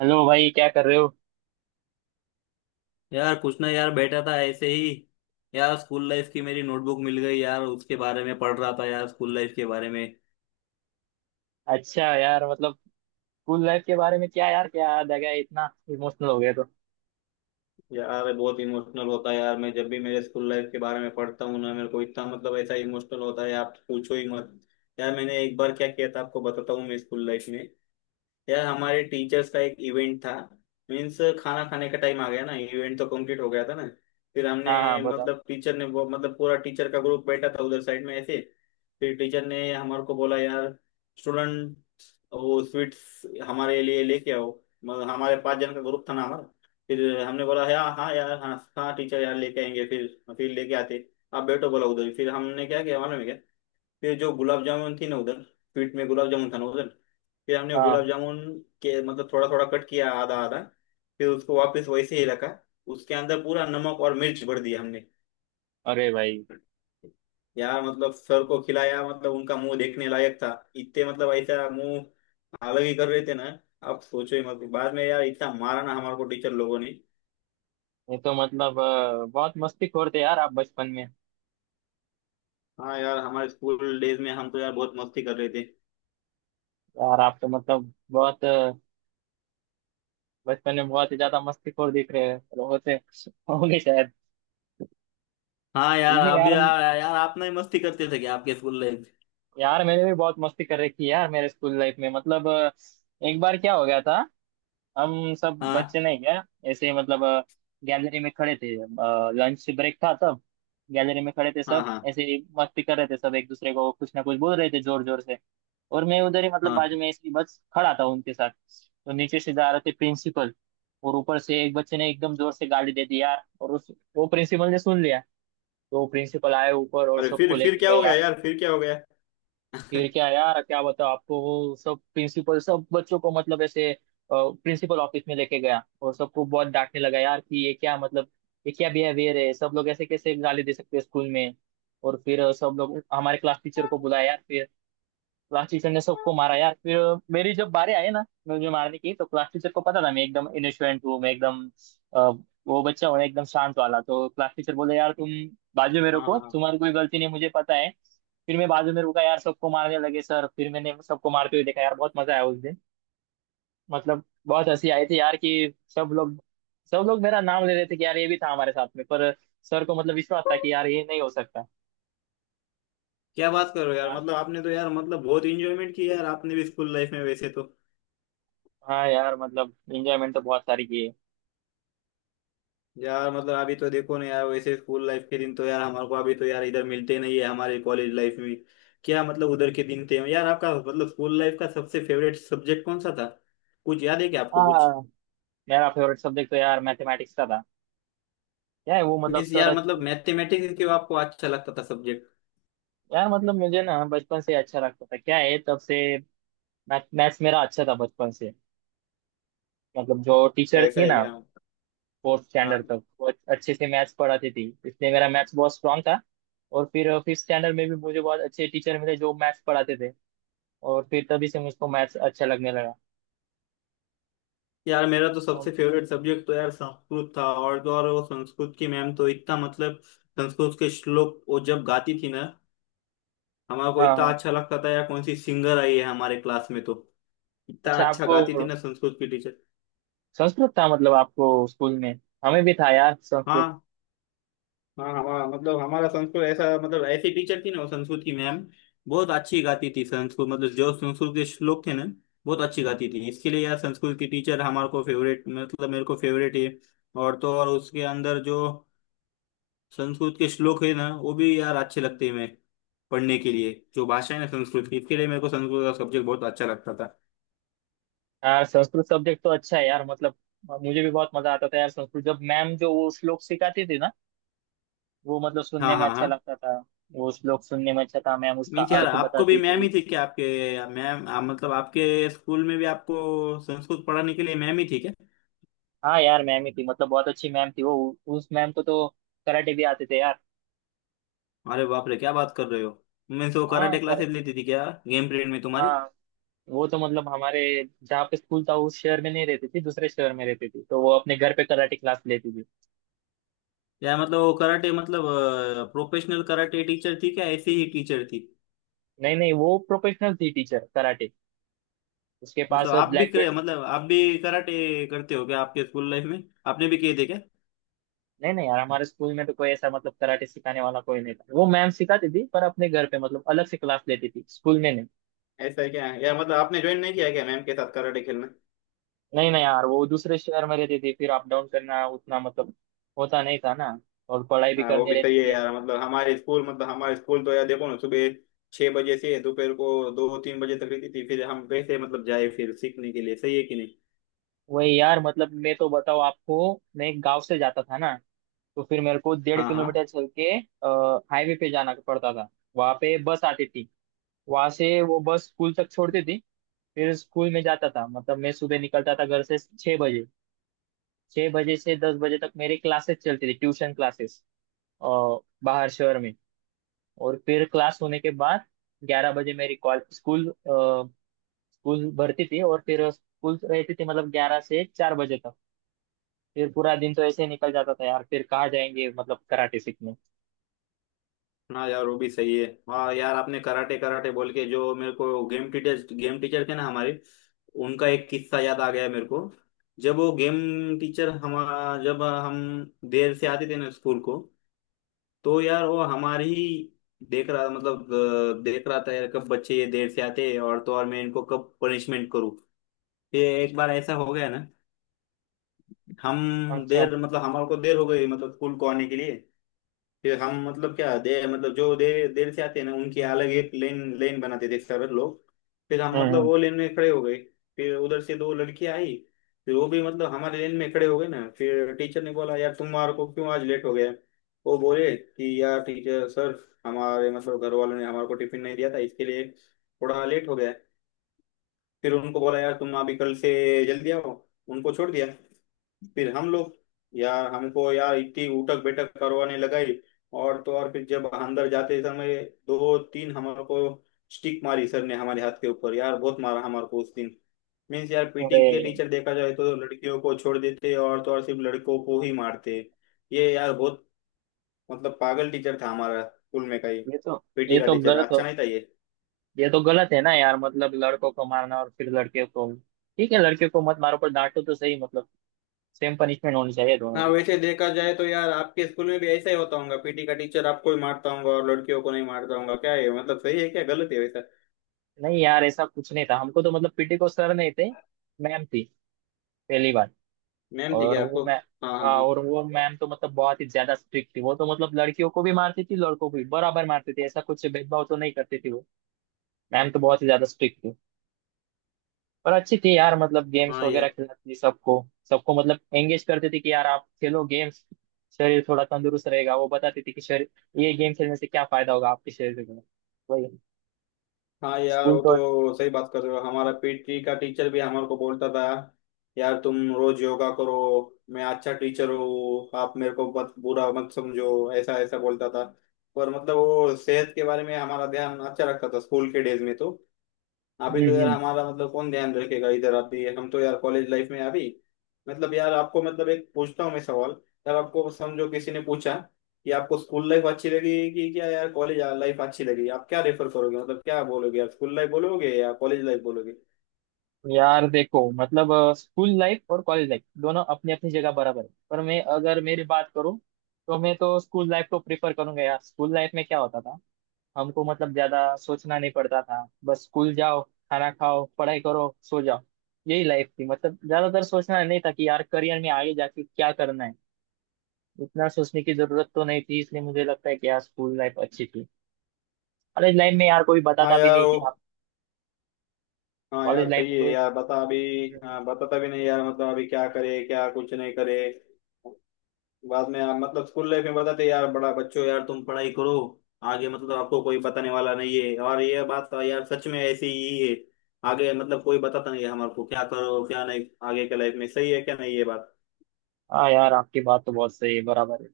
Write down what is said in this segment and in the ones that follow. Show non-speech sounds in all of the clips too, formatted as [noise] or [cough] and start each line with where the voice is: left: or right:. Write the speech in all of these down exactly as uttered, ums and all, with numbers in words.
right: Hello भाई, क्या कर रहे हो?
left: यार कुछ ना यार बैठा था ऐसे ही। यार स्कूल लाइफ की मेरी नोटबुक मिल गई यार, उसके बारे में पढ़ रहा था यार, स्कूल लाइफ के बारे में।
right: अच्छा यार, मतलब स्कूल लाइफ के बारे में क्या यार, क्या याद आ गया, इतना इमोशनल हो गया तो?
left: यार मैं बहुत इमोशनल होता है यार, मैं जब भी मेरे स्कूल लाइफ के बारे में पढ़ता हूँ ना मेरे को इतना मतलब ऐसा इमोशनल होता है, आप पूछो ही मत। यार मैंने एक बार क्या किया था आपको बताता हूँ, मैं स्कूल लाइफ में। यार हमारे टीचर्स का एक इवेंट था। मीन्स खाना खाने का टाइम आ गया ना, इवेंट तो कंप्लीट हो गया था ना। फिर
right: हाँ हाँ,
left: हमने
right: बताओ।
left: मतलब टीचर ने वो मतलब पूरा टीचर का ग्रुप बैठा था उधर साइड में ऐसे। फिर टीचर ने हमारे को बोला यार, स्टूडेंट तो वो स्वीट्स हमारे लिए लेके आओ। मगर हमारे पाँच जन का ग्रुप था ना हमारा। फिर हमने बोला यार, हाँ यार, हाँ हाँ टीचर, यार लेके आएंगे। फिर फिर लेके आते आप बैठो बोला उधर ही। फिर हमने क्या किया मालूम है क्या? फिर जो गुलाब जामुन थी ना उधर, स्वीट में गुलाब जामुन था ना उधर। फिर हमने गुलाब
right: हाँ।
left: जामुन के मतलब थोड़ा थोड़ा कट किया, आधा आधा। फिर उसको वापस वैसे ही रखा। उसके अंदर पूरा नमक और मिर्च भर दिया हमने।
right: अरे भाई,
left: यार मतलब सर को खिलाया, मतलब उनका मुंह देखने लायक था। इतने मतलब ऐसा मुंह अलग ही कर रहे थे ना। आप सोचो ही मत, बाद में यार इतना मारा ना हमारे को टीचर लोगों ने।
right: ये तो मतलब अ, बहुत मस्तीखोर थे यार आप बचपन में।
left: हाँ यार हमारे स्कूल डेज में हम तो यार बहुत मस्ती कर रहे थे।
right: यार आप तो मतलब बहुत अ, बचपन में बहुत ही ज्यादा मस्तीखोर दिख रहे हो, होते [laughs] होंगे शायद।
left: हाँ यार
right: नहीं
left: आप भी
right: यार।
left: यार, यार आप नहीं मस्ती करते थे क्या आपके स्कूल लाइफ?
right: यार मैंने भी बहुत मस्ती कर रखी है यार, मेरे स्कूल लाइफ में मतलब अ, एक बार क्या हो गया था। हम सब बच्चे
left: हाँ
right: नहीं क्या, ऐसे ही मतलब गैलरी में खड़े थे, लंच ब्रेक था तब। गैलरी में खड़े थे
left: हाँ
right: सब,
left: हाँ
right: ऐसे ही मस्ती कर रहे थे, सब एक दूसरे को कुछ ना कुछ बोल रहे थे जोर जोर से। और मैं उधर ही मतलब
left: हाँ।
right: बाजू में इसकी बस खड़ा था उनके साथ, तो नीचे से जा रहे थे प्रिंसिपल। और ऊपर से एक बच्चे ने एकदम जोर से गाली दे दी यार, और उस वो प्रिंसिपल ने सुन लिया। तो प्रिंसिपल आए ऊपर और
left: अरे
right: सबको
left: फिर फिर
right: लेके
left: क्या हो गया
right: गया।
left: यार, फिर क्या हो गया?
right: फिर क्या यार, क्या बताओ आपको, वो सब प्रिंसिपल सब बच्चों को मतलब ऐसे प्रिंसिपल ऑफिस में लेके गया और सबको बहुत डांटने लगा यार कि ये क्या मतलब, ये क्या बिहेवियर है, सब लोग ऐसे कैसे गाली दे सकते हैं स्कूल में। और फिर सब लोग हमारे क्लास टीचर को बुलाया यार फिर। क्लास टीचर ने सबको मारा यार फिर। मेरी जब बारी आई ना मुझे मारने की, तो क्लास टीचर को पता था मैं एकदम इनोसेंट हूँ, मैं एकदम अ, वो बच्चा हूँ एकदम शांत वाला। तो क्लास टीचर बोले यार, तुम बाजू में
left: हाँ हाँ
right: रुको,
left: हाँ।
right: तुम्हारी कोई गलती नहीं, मुझे पता है। फिर मैं बाजू में रुका यार, सबको मारने लगे सर, फिर मैंने सबको मारते हुए देखा यार, बहुत मजा आया उस दिन। मतलब बहुत हंसी आई थी यार कि सब लोग, सब लोग मेरा नाम ले रहे थे कि यार ये भी था हमारे साथ में, पर सर को मतलब विश्वास था कि यार ये नहीं हो सकता।
left: क्या बात कर रहे हो यार,
right: यार
left: मतलब आपने तो यार मतलब बहुत इंजॉयमेंट किया यार आपने भी स्कूल लाइफ में वैसे तो।
right: हाँ यार, मतलब एंजॉयमेंट तो बहुत सारी की है।
left: यार मतलब अभी तो देखो ना यार, वैसे स्कूल लाइफ के दिन तो यार हमारे को अभी तो यार इधर मिलते नहीं है हमारे कॉलेज लाइफ में। क्या मतलब उधर के दिन थे यार। आपका मतलब स्कूल लाइफ का सबसे फेवरेट सब्जेक्ट कौन सा था? कुछ याद है क्या आपको कुछ?
right: हाँ, मेरा फेवरेट सब्जेक्ट तो यार मैथमेटिक्स का था। क्या है वो, मतलब
left: मीन्स
right: सर,
left: यार मतलब मैथमेटिक्स क्यों आपको अच्छा लगता था सब्जेक्ट?
right: यार मतलब मुझे ना बचपन से अच्छा लगता था, क्या है, तब से मैथ मैथ्स मेरा अच्छा था बचपन से। मतलब जो टीचर
left: ऐसा
right: थी
left: है
right: ना,
left: क्या?
right: फोर्थ स्टैंडर्ड
left: हाँ
right: तक वो अच्छे से मैथ्स पढ़ाती थी, इसलिए मेरा मैथ्स बहुत स्ट्रांग था। और फिर फिफ्थ स्टैंडर्ड में भी मुझे बहुत अच्छे टीचर मिले जो मैथ्स पढ़ाते थे, और फिर तभी से मुझको मैथ्स अच्छा लगने लगा।
left: यार, मेरा तो सबसे
right: और-
left: फेवरेट सब्जेक्ट तो यार संस्कृत था और तो और वो संस्कृत की मैम तो इतना मतलब संस्कृत के श्लोक वो जब गाती थी ना हमारा को
right: हाँ
left: इतना
right: हाँ।
left: अच्छा लगता था यार, कौन सी सिंगर आई है हमारे क्लास में तो। इतना
right: अच्छा,
left: अच्छा
right: आपको
left: गाती थी ना संस्कृत की टीचर।
right: संस्कृत था मतलब आपको स्कूल में? हमें भी था यार संस्कृत।
left: हाँ हाँ, हमारा मतलब हमारा संस्कृत ऐसा मतलब ऐसी टीचर थी ना वो संस्कृत की मैम। बहुत अच्छी गाती थी संस्कृत, मतलब जो संस्कृत के श्लोक थे ना बहुत अच्छी गाती थी। इसके लिए यार संस्कृत की टीचर हमारे को फेवरेट, मतलब मेरे को फेवरेट है। और तो और उसके अंदर जो संस्कृत के श्लोक है ना वो भी यार अच्छे लगते हैं मेरे पढ़ने के लिए। जो भाषा है ना संस्कृत की, इसके लिए मेरे को संस्कृत का सब्जेक्ट बहुत अच्छा लगता था।
right: यार संस्कृत सब्जेक्ट तो अच्छा है यार, मतलब मुझे भी बहुत मजा आता था यार संस्कृत, जब मैम जो वो श्लोक सिखाती थी ना, वो मतलब सुनने
left: हाँ
right: में
left: हाँ
right: अच्छा
left: हाँ।
right: लगता था। वो श्लोक सुनने में अच्छा था, मैम उसका
left: नहीं तो यार
right: अर्थ
left: आपको भी
right: बताती
left: मैम
right: थी।
left: ही थी क्या? आपके मैम, आप मतलब आपके स्कूल में भी आपको संस्कृत पढ़ाने के लिए मैम ही थी क्या?
right: हाँ यार, मैम ही थी, मतलब बहुत अच्छी मैम थी वो। उ- उस मैम को तो कराटे भी आते थे यार।
left: अरे बाप रे, क्या बात कर रहे हो! मैं तो
right: हाँ
left: कराटे
right: कर
left: क्लासेस लेती थी क्या गेम पीरियड में तुम्हारी?
right: हाँ, वो तो मतलब हमारे, जहाँ पे स्कूल था उस शहर में नहीं रहती थी, दूसरे शहर में रहती थी, तो वो अपने घर पे कराटे क्लास लेती थी।
left: यार मतलब वो कराटे मतलब प्रोफेशनल कराटे टीचर थी क्या, ऐसी ही टीचर थी?
right: नहीं नहीं, वो प्रोफेशनल थी टीचर कराटे, उसके
left: मतलब
right: पास
left: आप भी
right: ब्लैक।
left: करे, मतलब आप भी कराटे करते हो क्या आपके स्कूल लाइफ में? आपने भी किए थे क्या?
right: नहीं नहीं यार, हमारे स्कूल में तो कोई ऐसा मतलब कराटे सिखाने वाला कोई नहीं था, वो मैम सिखाती थी पर अपने घर पे मतलब अलग से क्लास लेती थी, स्कूल में नहीं।
left: ऐसा है क्या? यार मतलब आपने ज्वाइन नहीं किया क्या मैम के साथ कराटे खेलना?
right: नहीं नहीं यार, वो दूसरे शहर में रहती थी, फिर अप डाउन करना उतना मतलब होता नहीं था ना, और पढ़ाई भी
left: हाँ वो
right: करनी
left: भी
right: रहती
left: सही है
right: थी।
left: यार। मतलब हमारे स्कूल मतलब हमारे स्कूल तो यार देखो ना, सुबह छह बजे से दोपहर को दो तीन बजे तक रहती थी। फिर हम कैसे मतलब जाए फिर सीखने के लिए, सही है कि नहीं?
right: वही यार, मतलब मैं तो बताऊँ आपको, मैं एक गाँव से जाता था ना, तो फिर मेरे को डेढ़
left: हाँ हाँ।
right: किलोमीटर चल के हाईवे पे जाना पड़ता था। वहां पे बस आती थी, वहां से वो बस स्कूल तक छोड़ती थी। फिर स्कूल में जाता था, मतलब मैं सुबह निकलता था घर से छह बजे। छह बजे से दस बजे तक मेरी क्लासेस चलती थी, ट्यूशन क्लासेस, और बाहर शहर में। और फिर क्लास होने के बाद ग्यारह बजे मेरी कॉल स्कूल अ, स्कूल भरती थी, और फिर स्कूल रहती थी मतलब ग्यारह से चार बजे तक। फिर पूरा दिन तो ऐसे ही निकल जाता था यार, फिर कहाँ जाएंगे मतलब कराटे सीखने।
left: हाँ यार वो भी सही है। हाँ यार आपने कराटे कराटे बोल के जो मेरे को गेम टीचर गेम टीचर थे ना हमारे, उनका एक किस्सा याद आ गया मेरे को। जब वो गेम टीचर, हम जब हम देर से आते थे ना स्कूल को तो यार वो हमारी ही देख रहा मतलब अ, देख रहा था यार, कब बच्चे ये देर से आते हैं और तो और मैं इनको कब पनिशमेंट करूँ। ये एक बार ऐसा हो गया ना, हम
right: अच्छा।
left: देर मतलब हमारे को देर हो गई, मतलब स्कूल को आने के लिए। फिर हम मतलब क्या दे मतलब जो देर देर से आते हैं ना उनकी अलग एक लेन लेन बनाते थे सर लोग। फिर हम मतलब
right: हम्म।
left: वो लेन में खड़े हो गए। फिर उधर से दो लड़कियां आई। फिर वो भी मतलब हमारे लेन में खड़े हो गए ना। फिर टीचर ने बोला यार, तुम्हारे को क्यों आज लेट हो गया? वो बोले कि यार टीचर सर, हमारे मतलब घर वालों ने हमारे को टिफिन नहीं दिया था इसके लिए थोड़ा लेट हो गया। फिर उनको बोला यार तुम अभी कल से जल्दी आओ, उनको छोड़ दिया। फिर हम लोग यार, हमको यार इतनी उठक बैठक करवाने लगाई। और तो और फिर जब अंदर जाते समय दो तीन हमारे को स्टिक मारी सर ने हमारे हाथ के ऊपर, यार बहुत मारा हमारे को उस दिन। मीन्स यार पीटी
right: अरे,
left: के टीचर देखा जाए तो लड़कियों को छोड़ देते और तो और सिर्फ लड़कों को ही मारते। ये यार बहुत मतलब पागल टीचर था हमारा स्कूल में का ही।
right: ये तो
left: पीटी
right: ये
left: का
right: तो
left: टीचर
right: गलत हो
left: अच्छा नहीं था ये।
right: ये तो गलत है ना यार, मतलब लड़कों को मारना और फिर लड़कियों को। ठीक है, लड़कियों को मत मारो पर डांटो तो सही, मतलब सेम पनिशमेंट होनी चाहिए दोनों
left: हाँ
right: को।
left: वैसे देखा जाए तो यार आपके स्कूल में भी ऐसा ही होता होगा, पीटी का टीचर आपको ही मारता होगा और लड़कियों को नहीं मारता होगा क्या है, मतलब सही है क्या गलत है वैसा?
right: नहीं यार, ऐसा कुछ नहीं था, हमको तो मतलब पी टी को सर नहीं थे, मैम थी। पहली बार।
left: मैम ठीक
right: और
left: है
right: वो
left: आपको?
right: मैं
left: हाँ
right: हाँ,
left: हाँ।
right: और वो मैम तो मतलब बहुत ही ज्यादा स्ट्रिक्ट थी, वो तो मतलब लड़कियों को भी मारती थी लड़कों को भी बराबर मारती थी, ऐसा कुछ भेदभाव तो नहीं करती थी वो। मैम तो बहुत ही ज्यादा स्ट्रिक्ट थी, पर अच्छी थी यार, मतलब
left: हाँ
right: गेम्स
left: हाँ
right: वगैरह
left: यार।
right: खिलाती थी सबको, सबको मतलब एंगेज करती थी कि यार आप खेलो गेम्स, शरीर थोड़ा तंदुरुस्त रहेगा, वो बताती थी कि शरीर, ये गेम खेलने से क्या फायदा होगा आपके शरीर को। वही,
left: हाँ यार
right: स्कूल
left: वो
right: तो।
left: तो सही बात कर रहे हो, हमारा पीटी का टीचर भी हमारे को बोलता था यार तुम रोज योगा करो, मैं अच्छा टीचर हूँ, आप मेरे को मत बुरा मत समझो, ऐसा ऐसा बोलता था। पर मतलब वो सेहत के बारे में हमारा ध्यान अच्छा रखता था स्कूल के डेज में तो। अभी
right: हम्म
left: तो यार
right: हम्म।
left: हमारा मतलब कौन ध्यान रखेगा इधर, अभी हम तो यार कॉलेज लाइफ में अभी। मतलब यार आपको, मतलब एक पूछता हूँ मैं सवाल। यार आपको समझो किसी ने पूछा कि आपको स्कूल लाइफ अच्छी लगी कि क्या यार कॉलेज लाइफ अच्छी लगी, आप क्या रेफर करोगे, मतलब क्या बोलोगे यार, स्कूल लाइफ बोलोगे या कॉलेज लाइफ बोलोगे?
right: यार देखो मतलब, स्कूल लाइफ और कॉलेज लाइफ दोनों अपनी अपनी जगह बराबर है, पर मैं अगर मेरी बात करूँ तो मैं तो स्कूल लाइफ को प्रेफर करूंगा। यार स्कूल लाइफ में क्या होता था, हमको मतलब ज्यादा सोचना नहीं पड़ता था, बस स्कूल जाओ, खाना खाओ, पढ़ाई करो, सो जाओ, यही लाइफ थी। मतलब ज्यादातर सोचना नहीं था कि यार करियर में आगे जाके क्या करना है, इतना सोचने की जरूरत तो नहीं थी, इसलिए मुझे लगता है कि यार स्कूल लाइफ अच्छी थी। कॉलेज लाइफ में यार कोई
left: हाँ
right: बताता भी
left: यार
right: नहीं
left: वो,
right: कि आप,
left: हाँ
right: कॉलेज
left: यार
right: लाइफ
left: सही
right: में
left: है
right: कोई,
left: यार, बता अभी। हाँ बताता भी नहीं यार मतलब अभी क्या करे क्या कुछ नहीं करे। बाद में आप मतलब स्कूल लाइफ में बताते यार, बड़ा बच्चों यार तुम पढ़ाई करो। आगे मतलब आपको कोई बताने वाला नहीं है, और ये बात तो यार सच में ऐसी ही है। आगे मतलब कोई बताता नहीं है हमारे को क्या करो क्या नहीं आगे के लाइफ में, सही है क्या नहीं ये बात?
right: हाँ यार आपकी बात तो बहुत सही है, बराबर है,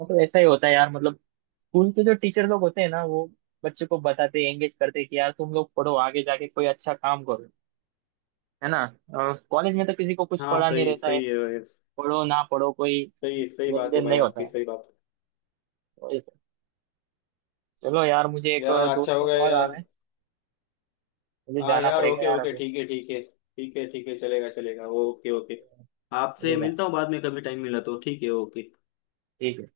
right: मतलब ऐसा ही होता है यार, मतलब स्कूल के जो टीचर लोग होते हैं ना, वो बच्चे को बताते, एंगेज करते हैं कि यार तुम लोग पढ़ो, आगे जाके कोई अच्छा काम करो, है ना। कॉलेज में तो किसी को कुछ
left: हाँ
right: पढ़ा नहीं
left: सही
right: रहता है,
left: सही है भाई।
right: पढ़ो ना पढ़ो कोई
left: सही सही
right: लेन
left: बात है
right: देन
left: भाई,
right: नहीं होता
left: आपकी
right: है, वही।
left: सही बात
right: तो ये- तो, चलो यार, मुझे
left: है।
right: एक
left: यार
right: दोस्त
left: अच्छा
right: का
left: हो गया
right: कॉल आ
left: यार।
right: रहा है, मुझे
left: हाँ
right: जाना
left: यार
right: पड़ेगा
left: ओके
right: यार
left: ओके,
right: अभी।
left: ठीक है ठीक है, ठीक है ठीक है, चलेगा चलेगा, ओके ओके। आपसे
right: मुझे जाना-
left: मिलता हूँ बाद में कभी टाइम मिला तो, ठीक है, ओके।
right: ठीक है।